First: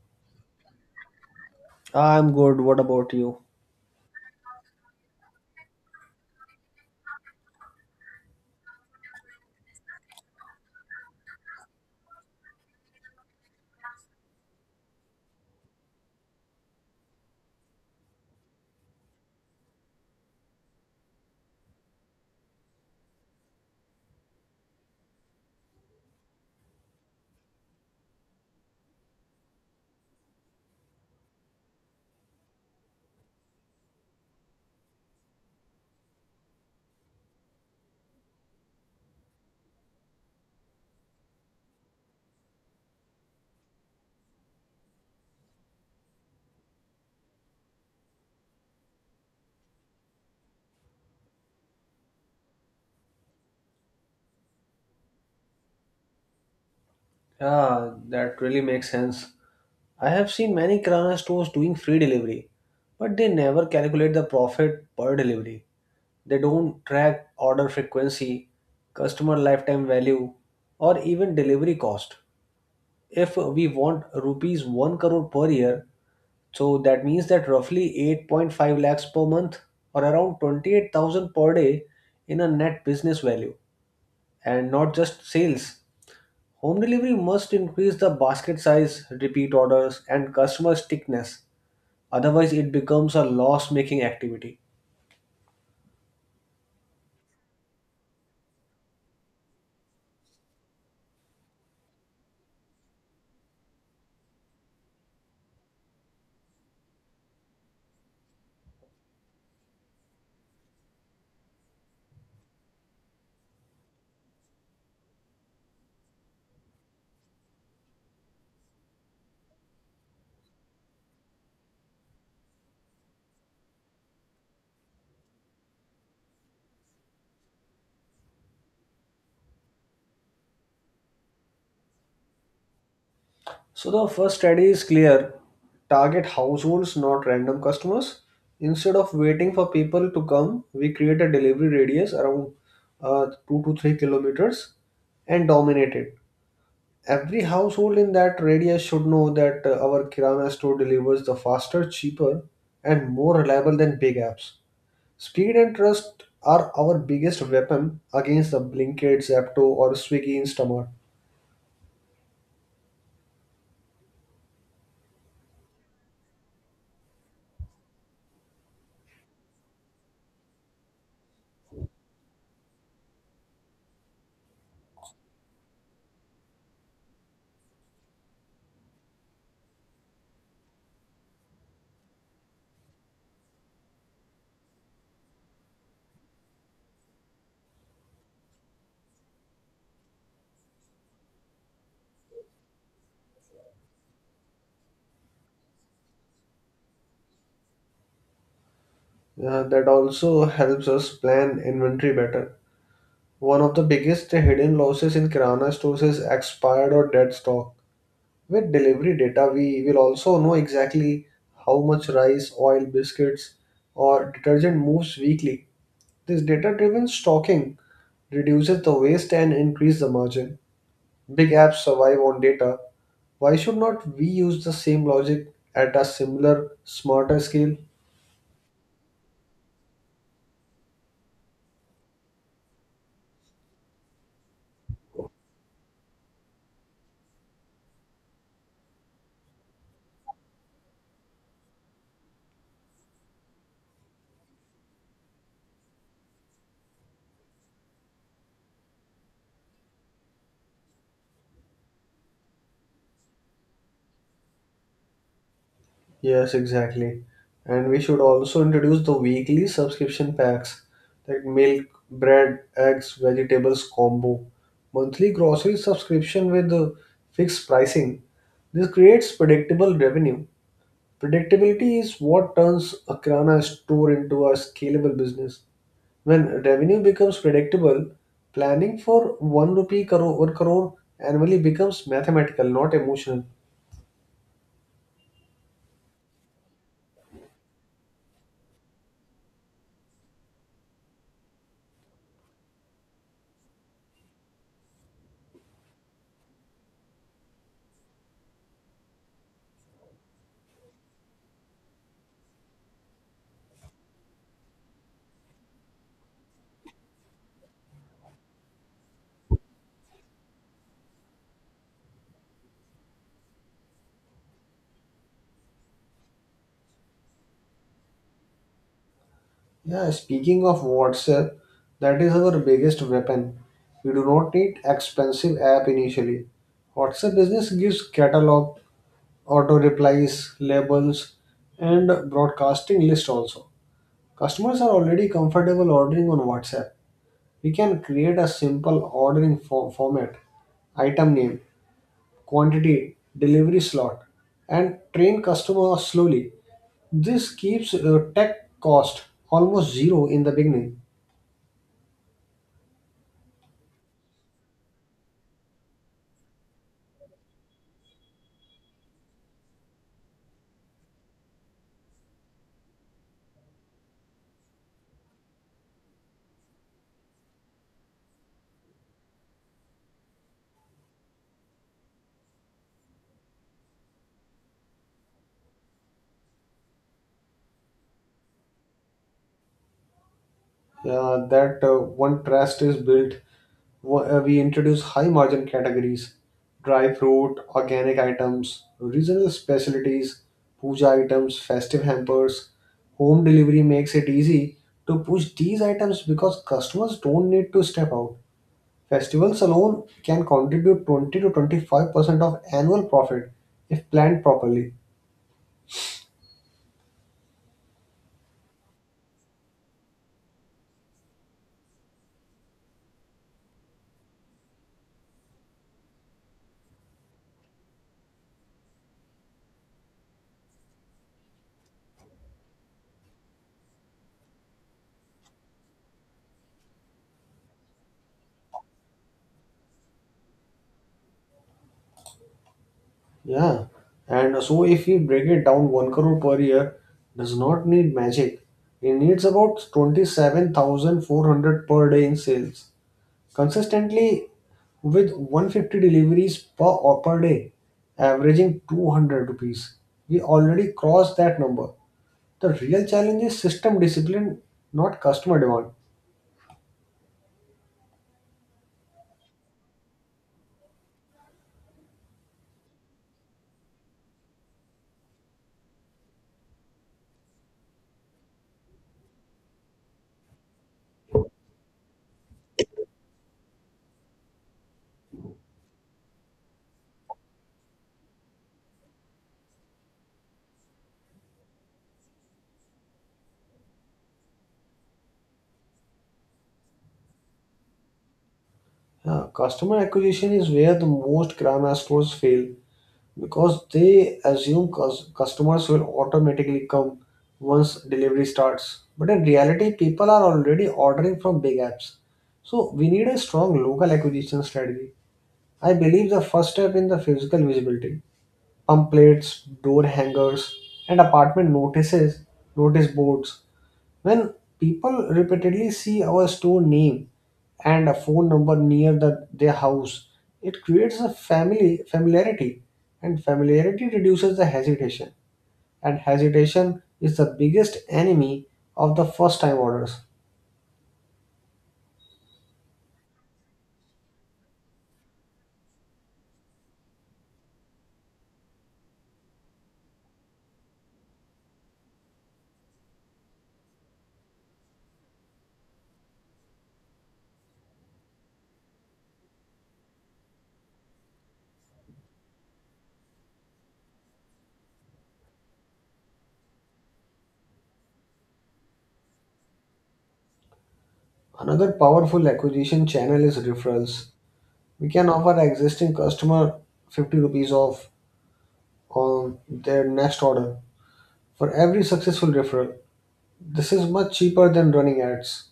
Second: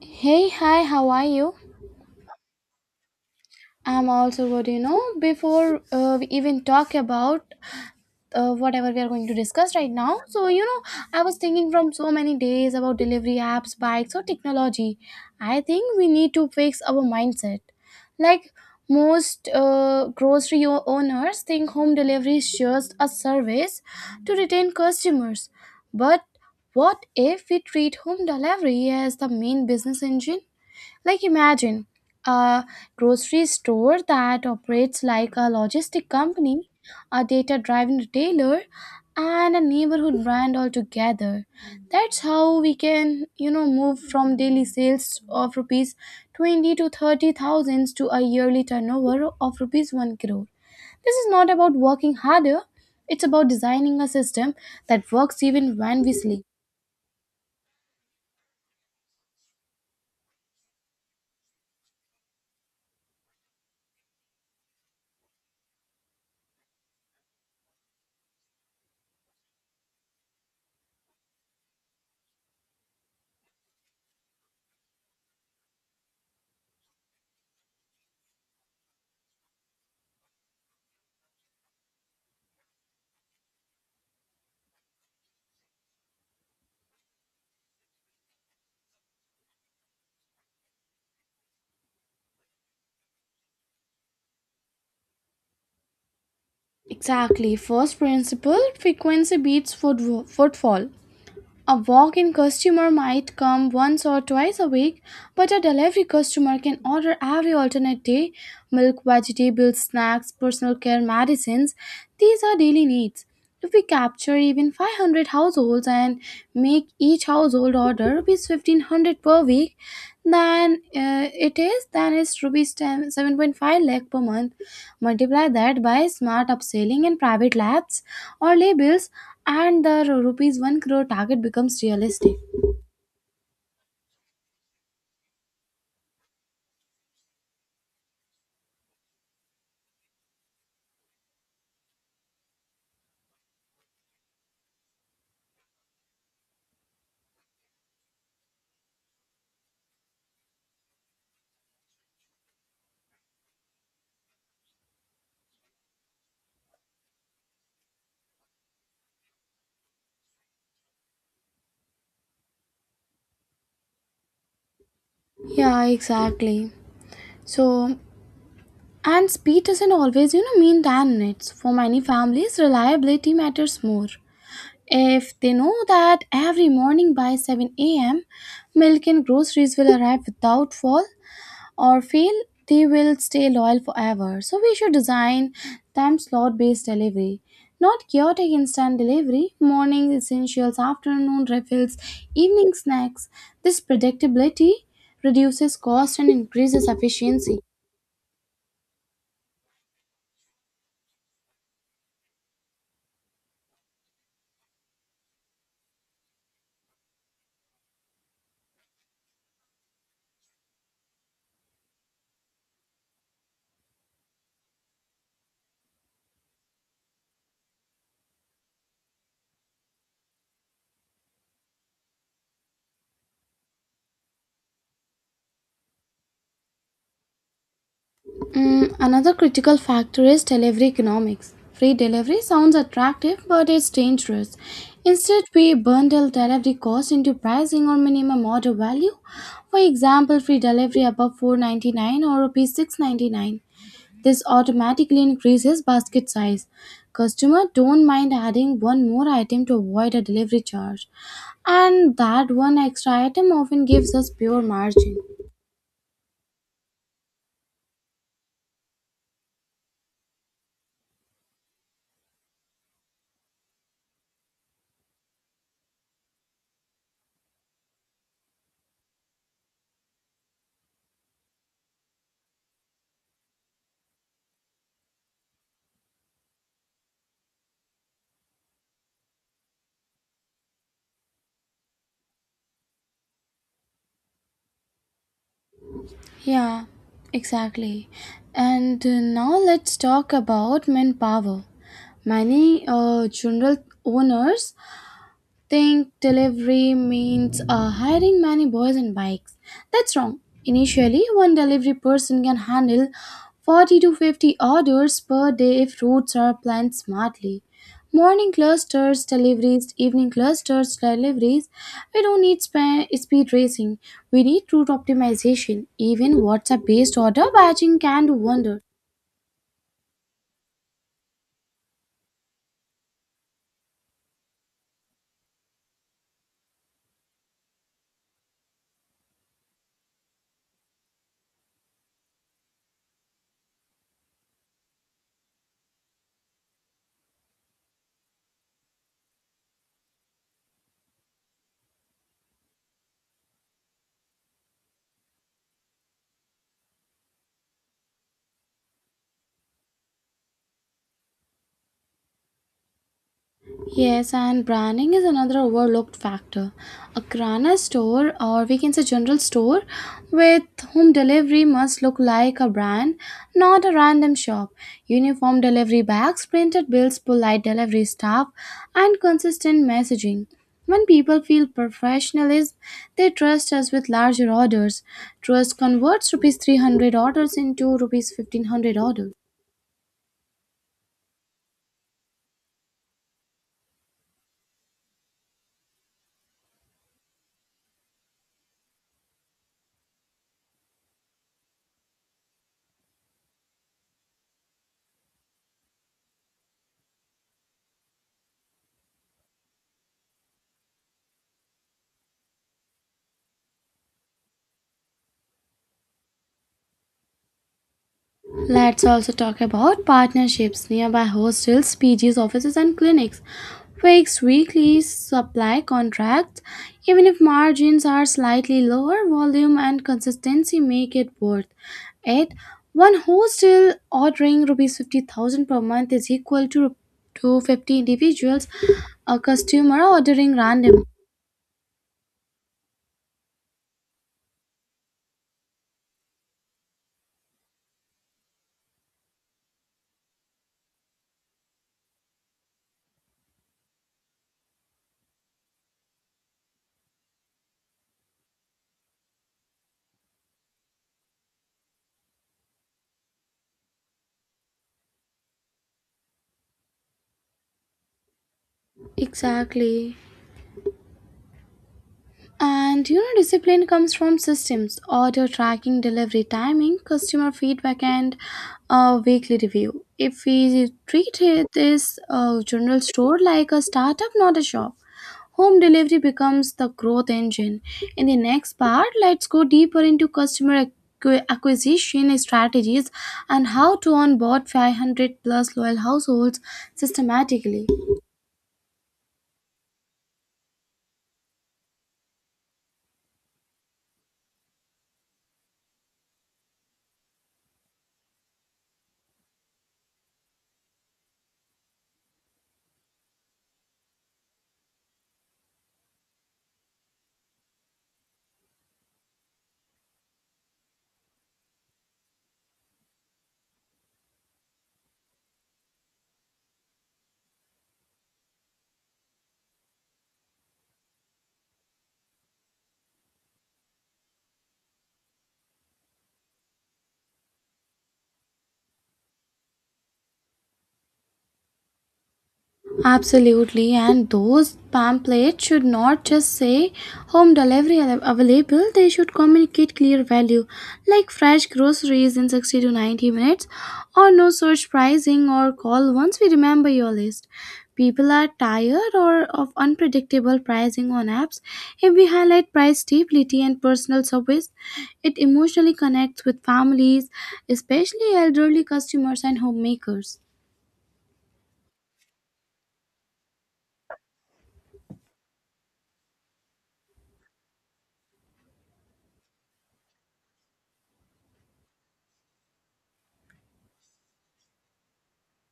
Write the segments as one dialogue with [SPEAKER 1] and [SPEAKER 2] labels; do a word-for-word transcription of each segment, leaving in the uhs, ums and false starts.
[SPEAKER 1] Hey, hi, how are you?
[SPEAKER 2] I'm good. What about you?
[SPEAKER 1] I'm also good, you know. Before uh, we even talk about uh, whatever we are going to discuss right now, so you know, I was thinking from so many days about delivery apps, bikes, or technology. I think we need to fix our mindset. Like most uh, grocery o- owners think home delivery is just a service to retain customers. But what if we treat home delivery as the main business engine? Like imagine a grocery store that operates like a logistic company, a data-driven retailer, and a neighborhood brand all together. That's how we can, you know, move from daily sales of rupees twenty to thirty thousands to a yearly turnover of rupees one crore. This is not about working harder, it's about designing a system that works even when we sleep.
[SPEAKER 2] Yeah, that really makes sense. I have seen many Kirana stores doing free delivery, but they never calculate the profit per delivery. They don't track order frequency, customer lifetime value, or even delivery cost. If we want rupees one crore per year, so that means that roughly eight point five lakhs per month or around twenty-eight thousand per day in a net business value and not just sales. Home delivery must increase the basket size, repeat orders, and customer stickiness. Otherwise, it becomes a loss making activity.
[SPEAKER 1] Exactly. First principle frequency beats foot- footfall. A walk in customer might come once or twice a week, but a delivery customer can order every alternate day milk, vegetables, snacks, personal care, medicines. These are daily needs. If we capture even five hundred households and make each household order rupees fifteen hundred per week, then uh, it is then it's rupees ten seven point five lakh per month. Multiply that by smart upselling in private labs or labels, and the ru- rupees one crore target becomes realistic.
[SPEAKER 2] So, the first strategy is clear target households, not random customers. Instead of waiting for people to come, we create a delivery radius around uh, two to three kilometers and dominate it. Every household in that radius should know that uh, our Kirana store delivers the faster, cheaper, and more reliable than big apps. Speed and trust are our biggest weapon against the Blinkit, Zapto, or Swiggy Instamart.
[SPEAKER 1] Yeah, exactly. So, and speed doesn't always, you know, mean ten minutes. For many families, reliability matters more. If they know that every morning by seven a m, milk and groceries will arrive without fault, or feel they will stay loyal forever. So we should design time slot based delivery, not chaotic instant delivery, morning essentials, afternoon refills, evening snacks. This predictability reduces cost and increases efficiency.
[SPEAKER 2] Uh, that also helps us plan inventory better. One of the biggest hidden losses in Kirana stores is expired or dead stock. With delivery data, we will also know exactly how much rice, oil, biscuits, or detergent moves weekly. This data driven stocking reduces the waste and increases the margin. Big apps survive on data. Why should not we use the same logic at a similar, smarter scale?
[SPEAKER 1] Mm, another critical factor is delivery economics. Free delivery sounds attractive, but it's dangerous. Instead, we bundle delivery costs into pricing or minimum order value. For example, free delivery above four point nine nine or rupees six point nine nine. This automatically increases basket size. Customers don't mind adding one more item to avoid a delivery charge, and that one extra item often gives us pure margin.
[SPEAKER 2] Yes, exactly. And we should also introduce the weekly subscription packs like milk, bread, eggs, vegetables combo, monthly grocery subscription with uh, fixed pricing. This creates predictable revenue. Predictability is what turns a Kirana store into a scalable business. When revenue becomes predictable, planning for one rupee crore, one crore annually becomes mathematical, not emotional.
[SPEAKER 1] Yeah, exactly. And uh, now let's talk about manpower. Many uh, general owners think delivery means uh, hiring many boys and bikes. That's wrong. Initially, one delivery person can handle forty to fifty orders per day if routes are planned smartly. Morning clusters, deliveries, evening clusters, deliveries. We don't need spa- speed racing. We need route optimization. Even WhatsApp based order batching can do wonders.
[SPEAKER 2] Yeah, speaking of WhatsApp, that is our biggest weapon. We do not need expensive app initially. WhatsApp business gives catalog, auto replies, labels, and broadcasting list also. Customers are already comfortable ordering on WhatsApp. We can create a simple ordering fo- format, item name, quantity, delivery slot, and train customers slowly. This keeps uh, tech cost almost zero in the beginning.
[SPEAKER 1] Yes, and branding is another overlooked factor. A Krana store, or we can say general store, with home delivery must look like a brand, not a random shop. Uniform delivery bags, printed bills, polite delivery staff, and consistent messaging. When people feel professionalism, they trust us with larger orders. Trust converts rupees three hundred orders into rupees fifteen hundred orders.
[SPEAKER 2] Uh, that uh, one trust is built. Wh- uh, We introduce high margin categories, dry fruit, organic items, regional specialties, puja items, festive hampers. Home delivery makes it easy to push these items because customers don't need to step out. Festivals alone can contribute twenty to twenty-five percent of annual profit if planned properly.
[SPEAKER 1] Let's also talk about partnerships nearby hostels, P Gs, offices, and clinics. Fixed weekly supply contracts, even if margins are slightly lower, volume and consistency make it worth it. One hostel ordering rupees fifty thousand per month is equal to, rup- to fifty individuals, a customer ordering random.
[SPEAKER 2] Yeah, and so if we break it down, one crore per year does not need magic. It needs about twenty-seven thousand four hundred per day in sales consistently with one hundred fifty deliveries per or per day, averaging two hundred rupees. We already crossed that number. The real challenge is system discipline, not customer demand.
[SPEAKER 1] Exactly. And you know, discipline comes from systems, order tracking, delivery timing, customer feedback, and a weekly review. If we treat it, this uh, general store like a startup, not a shop, home delivery becomes the growth engine. In the next part, let's go deeper into customer acqui- acquisition strategies and how to onboard five hundred plus loyal households systematically.
[SPEAKER 2] Yeah, customer acquisition is where the most grammar stores fail because they assume cus- customers will automatically come once delivery starts. But in reality, people are already ordering from big apps. So we need a strong local acquisition strategy. I believe the first step in the physical visibility, pamphlets, door hangers, and apartment notices, notice boards, when people repeatedly see our store name and a phone number near the, their house, it creates a family familiarity, and familiarity reduces the hesitation. And hesitation is the biggest enemy of the first time orders.
[SPEAKER 1] Absolutely, and those pamphlets should not just say home delivery av- available, they should communicate clear value like fresh groceries in sixty to ninety minutes, or no search pricing, or call once we remember your list. People are tired or of unpredictable pricing on apps. If we highlight price stability and personal service, it emotionally connects with families, especially elderly customers and homemakers.
[SPEAKER 2] Another powerful acquisition channel is referrals. We can offer existing customer fifty rupees off on their next order for every successful referral. This is much cheaper than running ads.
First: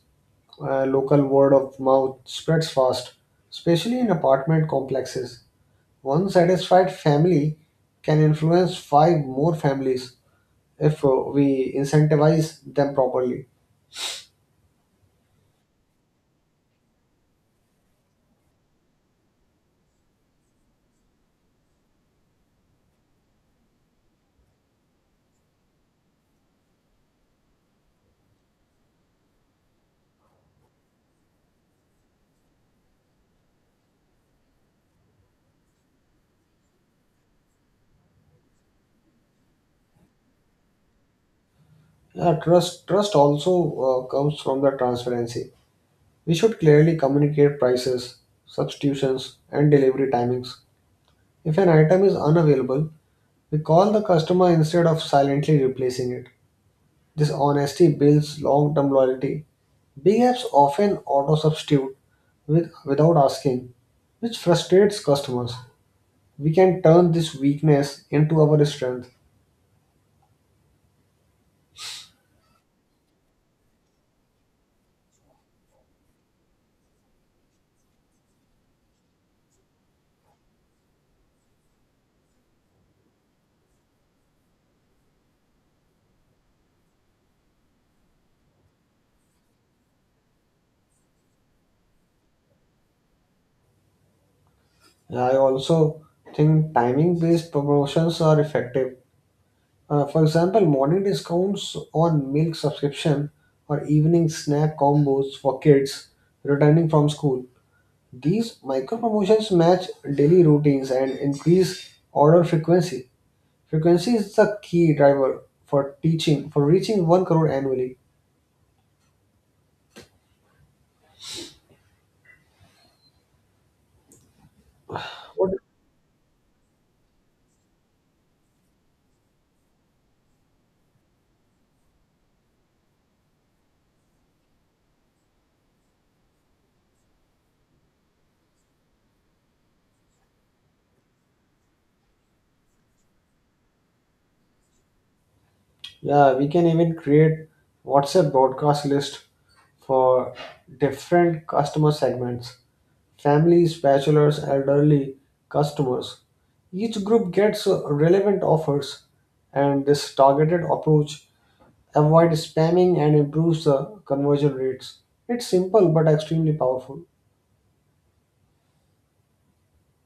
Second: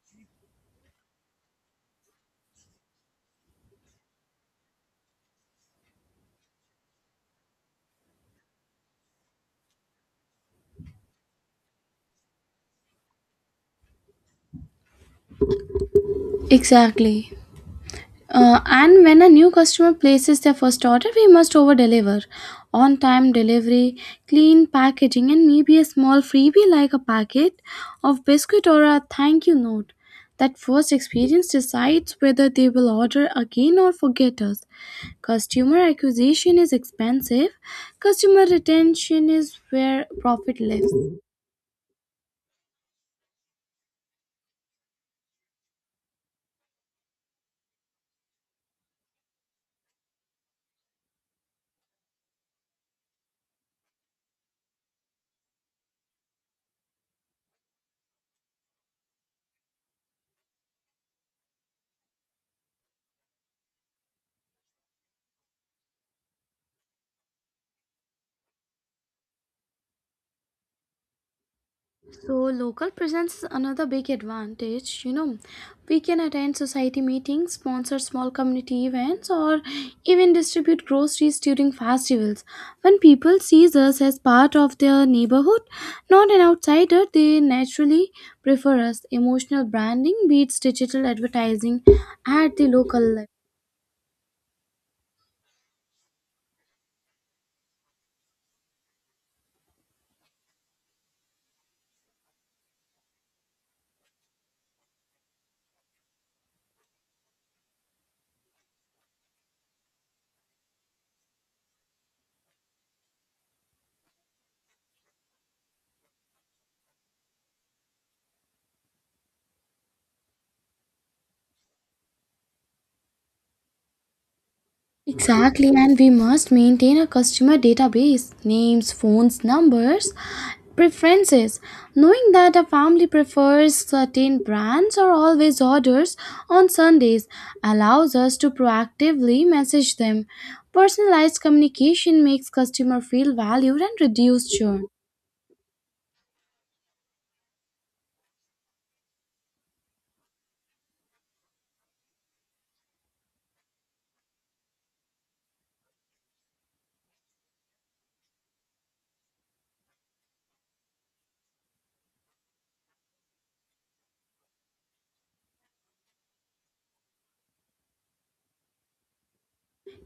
[SPEAKER 2] uh, Local word of mouth spreads fast, especially in apartment complexes. One satisfied family can influence five more families if uh, we incentivize them properly.
[SPEAKER 1] Exactly. Uh, and when a new customer places their first order, we must over deliver. On time delivery, clean packaging, and maybe a small freebie like a packet of biscuit or a thank you note. That first experience decides whether they will order again or forget us. Customer acquisition is expensive, customer retention is where profit lives.
[SPEAKER 2] Uh, trust trust also uh, comes from the transparency. We should clearly communicate prices, substitutions, and delivery timings. If an item is unavailable, we call the customer instead of silently replacing it. This honesty builds long term loyalty. Big apps often auto substitute with, without asking, which frustrates customers. We can turn this weakness into our strength.
[SPEAKER 1] So, local presence is another big advantage. You know, we can attend society meetings, sponsor small community events, or even distribute groceries during festivals. When people see us as part of their neighborhood, not an outsider, they naturally prefer us. Emotional branding beats digital advertising at the local level.
[SPEAKER 2] I also think timing based promotions are effective. Uh, for example, morning discounts on milk subscription or evening snack combos for kids returning from school. These micro promotions match daily routines and increase order frequency. Frequency is the key driver for teaching for reaching one crore annually. What?
[SPEAKER 1] Exactly, and we must maintain a customer database, names, phones, numbers, preferences. Knowing that a family prefers certain brands or always orders on Sundays allows us to proactively message them. Personalized communication makes customer feel valued and reduce churn.
[SPEAKER 2] Yeah, we can even create WhatsApp broadcast list for different customer segments, families, bachelors, elderly customers. Each group gets uh, relevant offers, and this targeted approach avoids spamming and improves the conversion rates. It's simple but extremely powerful.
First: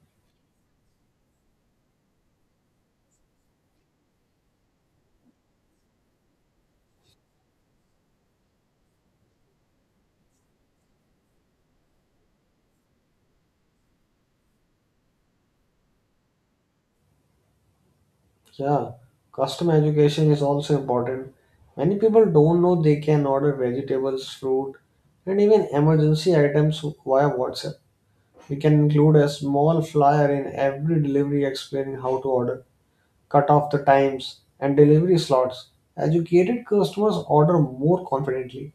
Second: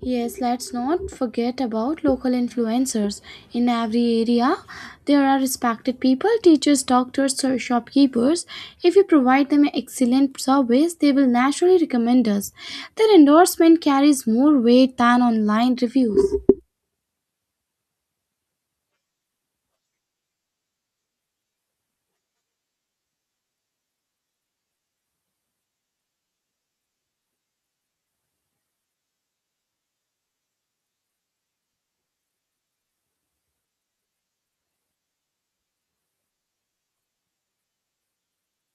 [SPEAKER 1] Yes, let's not forget about local influencers. In every area, there are respected people, teachers, doctors, or shopkeepers. If we provide them excellent service, they will naturally recommend us. Their endorsement carries more weight than online reviews.
[SPEAKER 2] Yeah, customer education is also important. Many people don't know they can order vegetables, fruit, and even emergency items via WhatsApp. We can include a small flyer in every delivery explaining how to order, cut off the times, and delivery slots. Educated customers order more confidently.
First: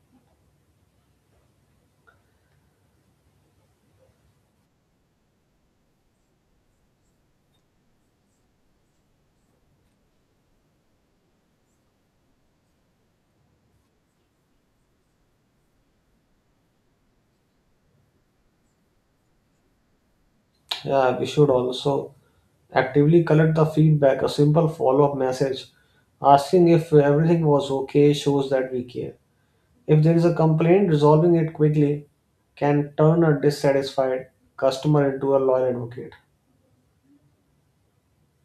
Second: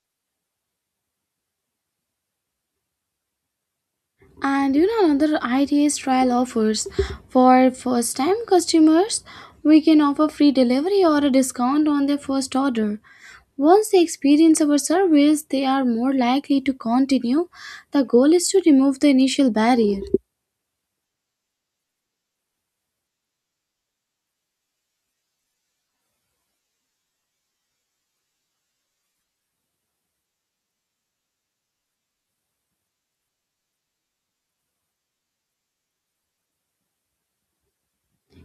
[SPEAKER 1] And you know, another idea is trial offers. For first time customers, we can offer free delivery or a discount on their first order. Once they experience our service, they are more likely to continue. The goal is to remove the initial barrier.
[SPEAKER 2] Yeah, we should also actively collect the feedback. A simple follow up message asking if everything was okay shows that we care. If there is a complaint, resolving it quickly can turn a dissatisfied customer into a loyal advocate.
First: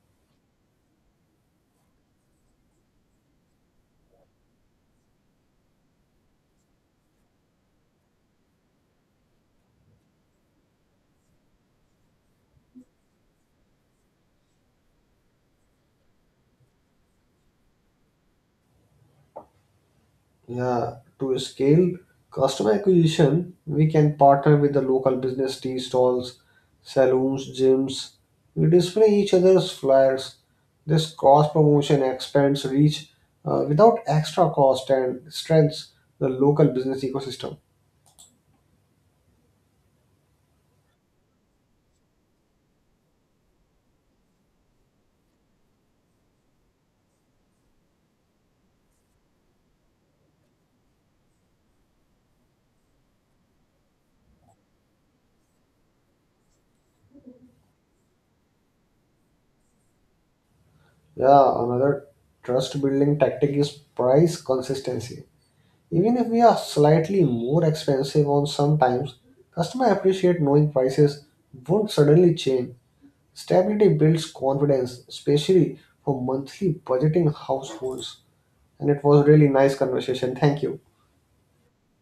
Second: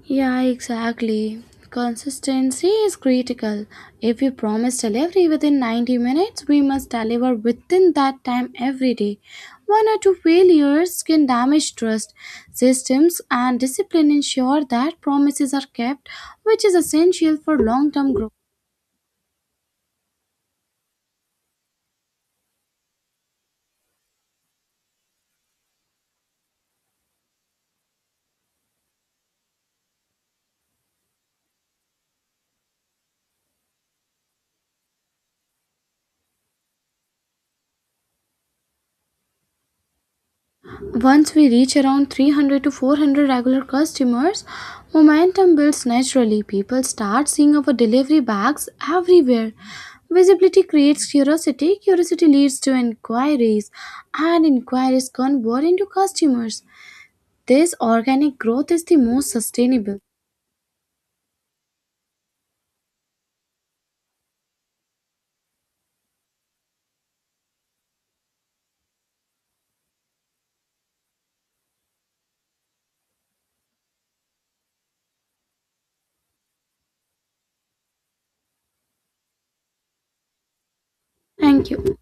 [SPEAKER 1] Yeah, exactly. Consistency is critical. If we promise delivery within ninety minutes, we must deliver within that time every day. One or two failures can damage trust. Systems and discipline ensure that promises are kept, which is essential for long term growth.
[SPEAKER 2] Yeah, to scale customer acquisition, we can partner with the local business tea stalls, saloons, gyms. We display each other's flyers. This cross promotion expands reach uh, without extra cost and strengthens the local business ecosystem.
[SPEAKER 1] Once we reach around three hundred to four hundred regular customers, momentum builds naturally. People start seeing our delivery bags everywhere. Visibility creates curiosity, curiosity leads to inquiries, and inquiries convert into customers. This organic growth is the most sustainable.
[SPEAKER 2] Yeah, another trust building tactic is price consistency. Even if we are slightly more expensive on some times, customer appreciate knowing prices won't suddenly change. Stability builds confidence, especially for monthly budgeting households. And it was a really nice conversation. Thank you.
[SPEAKER 1] Thank you.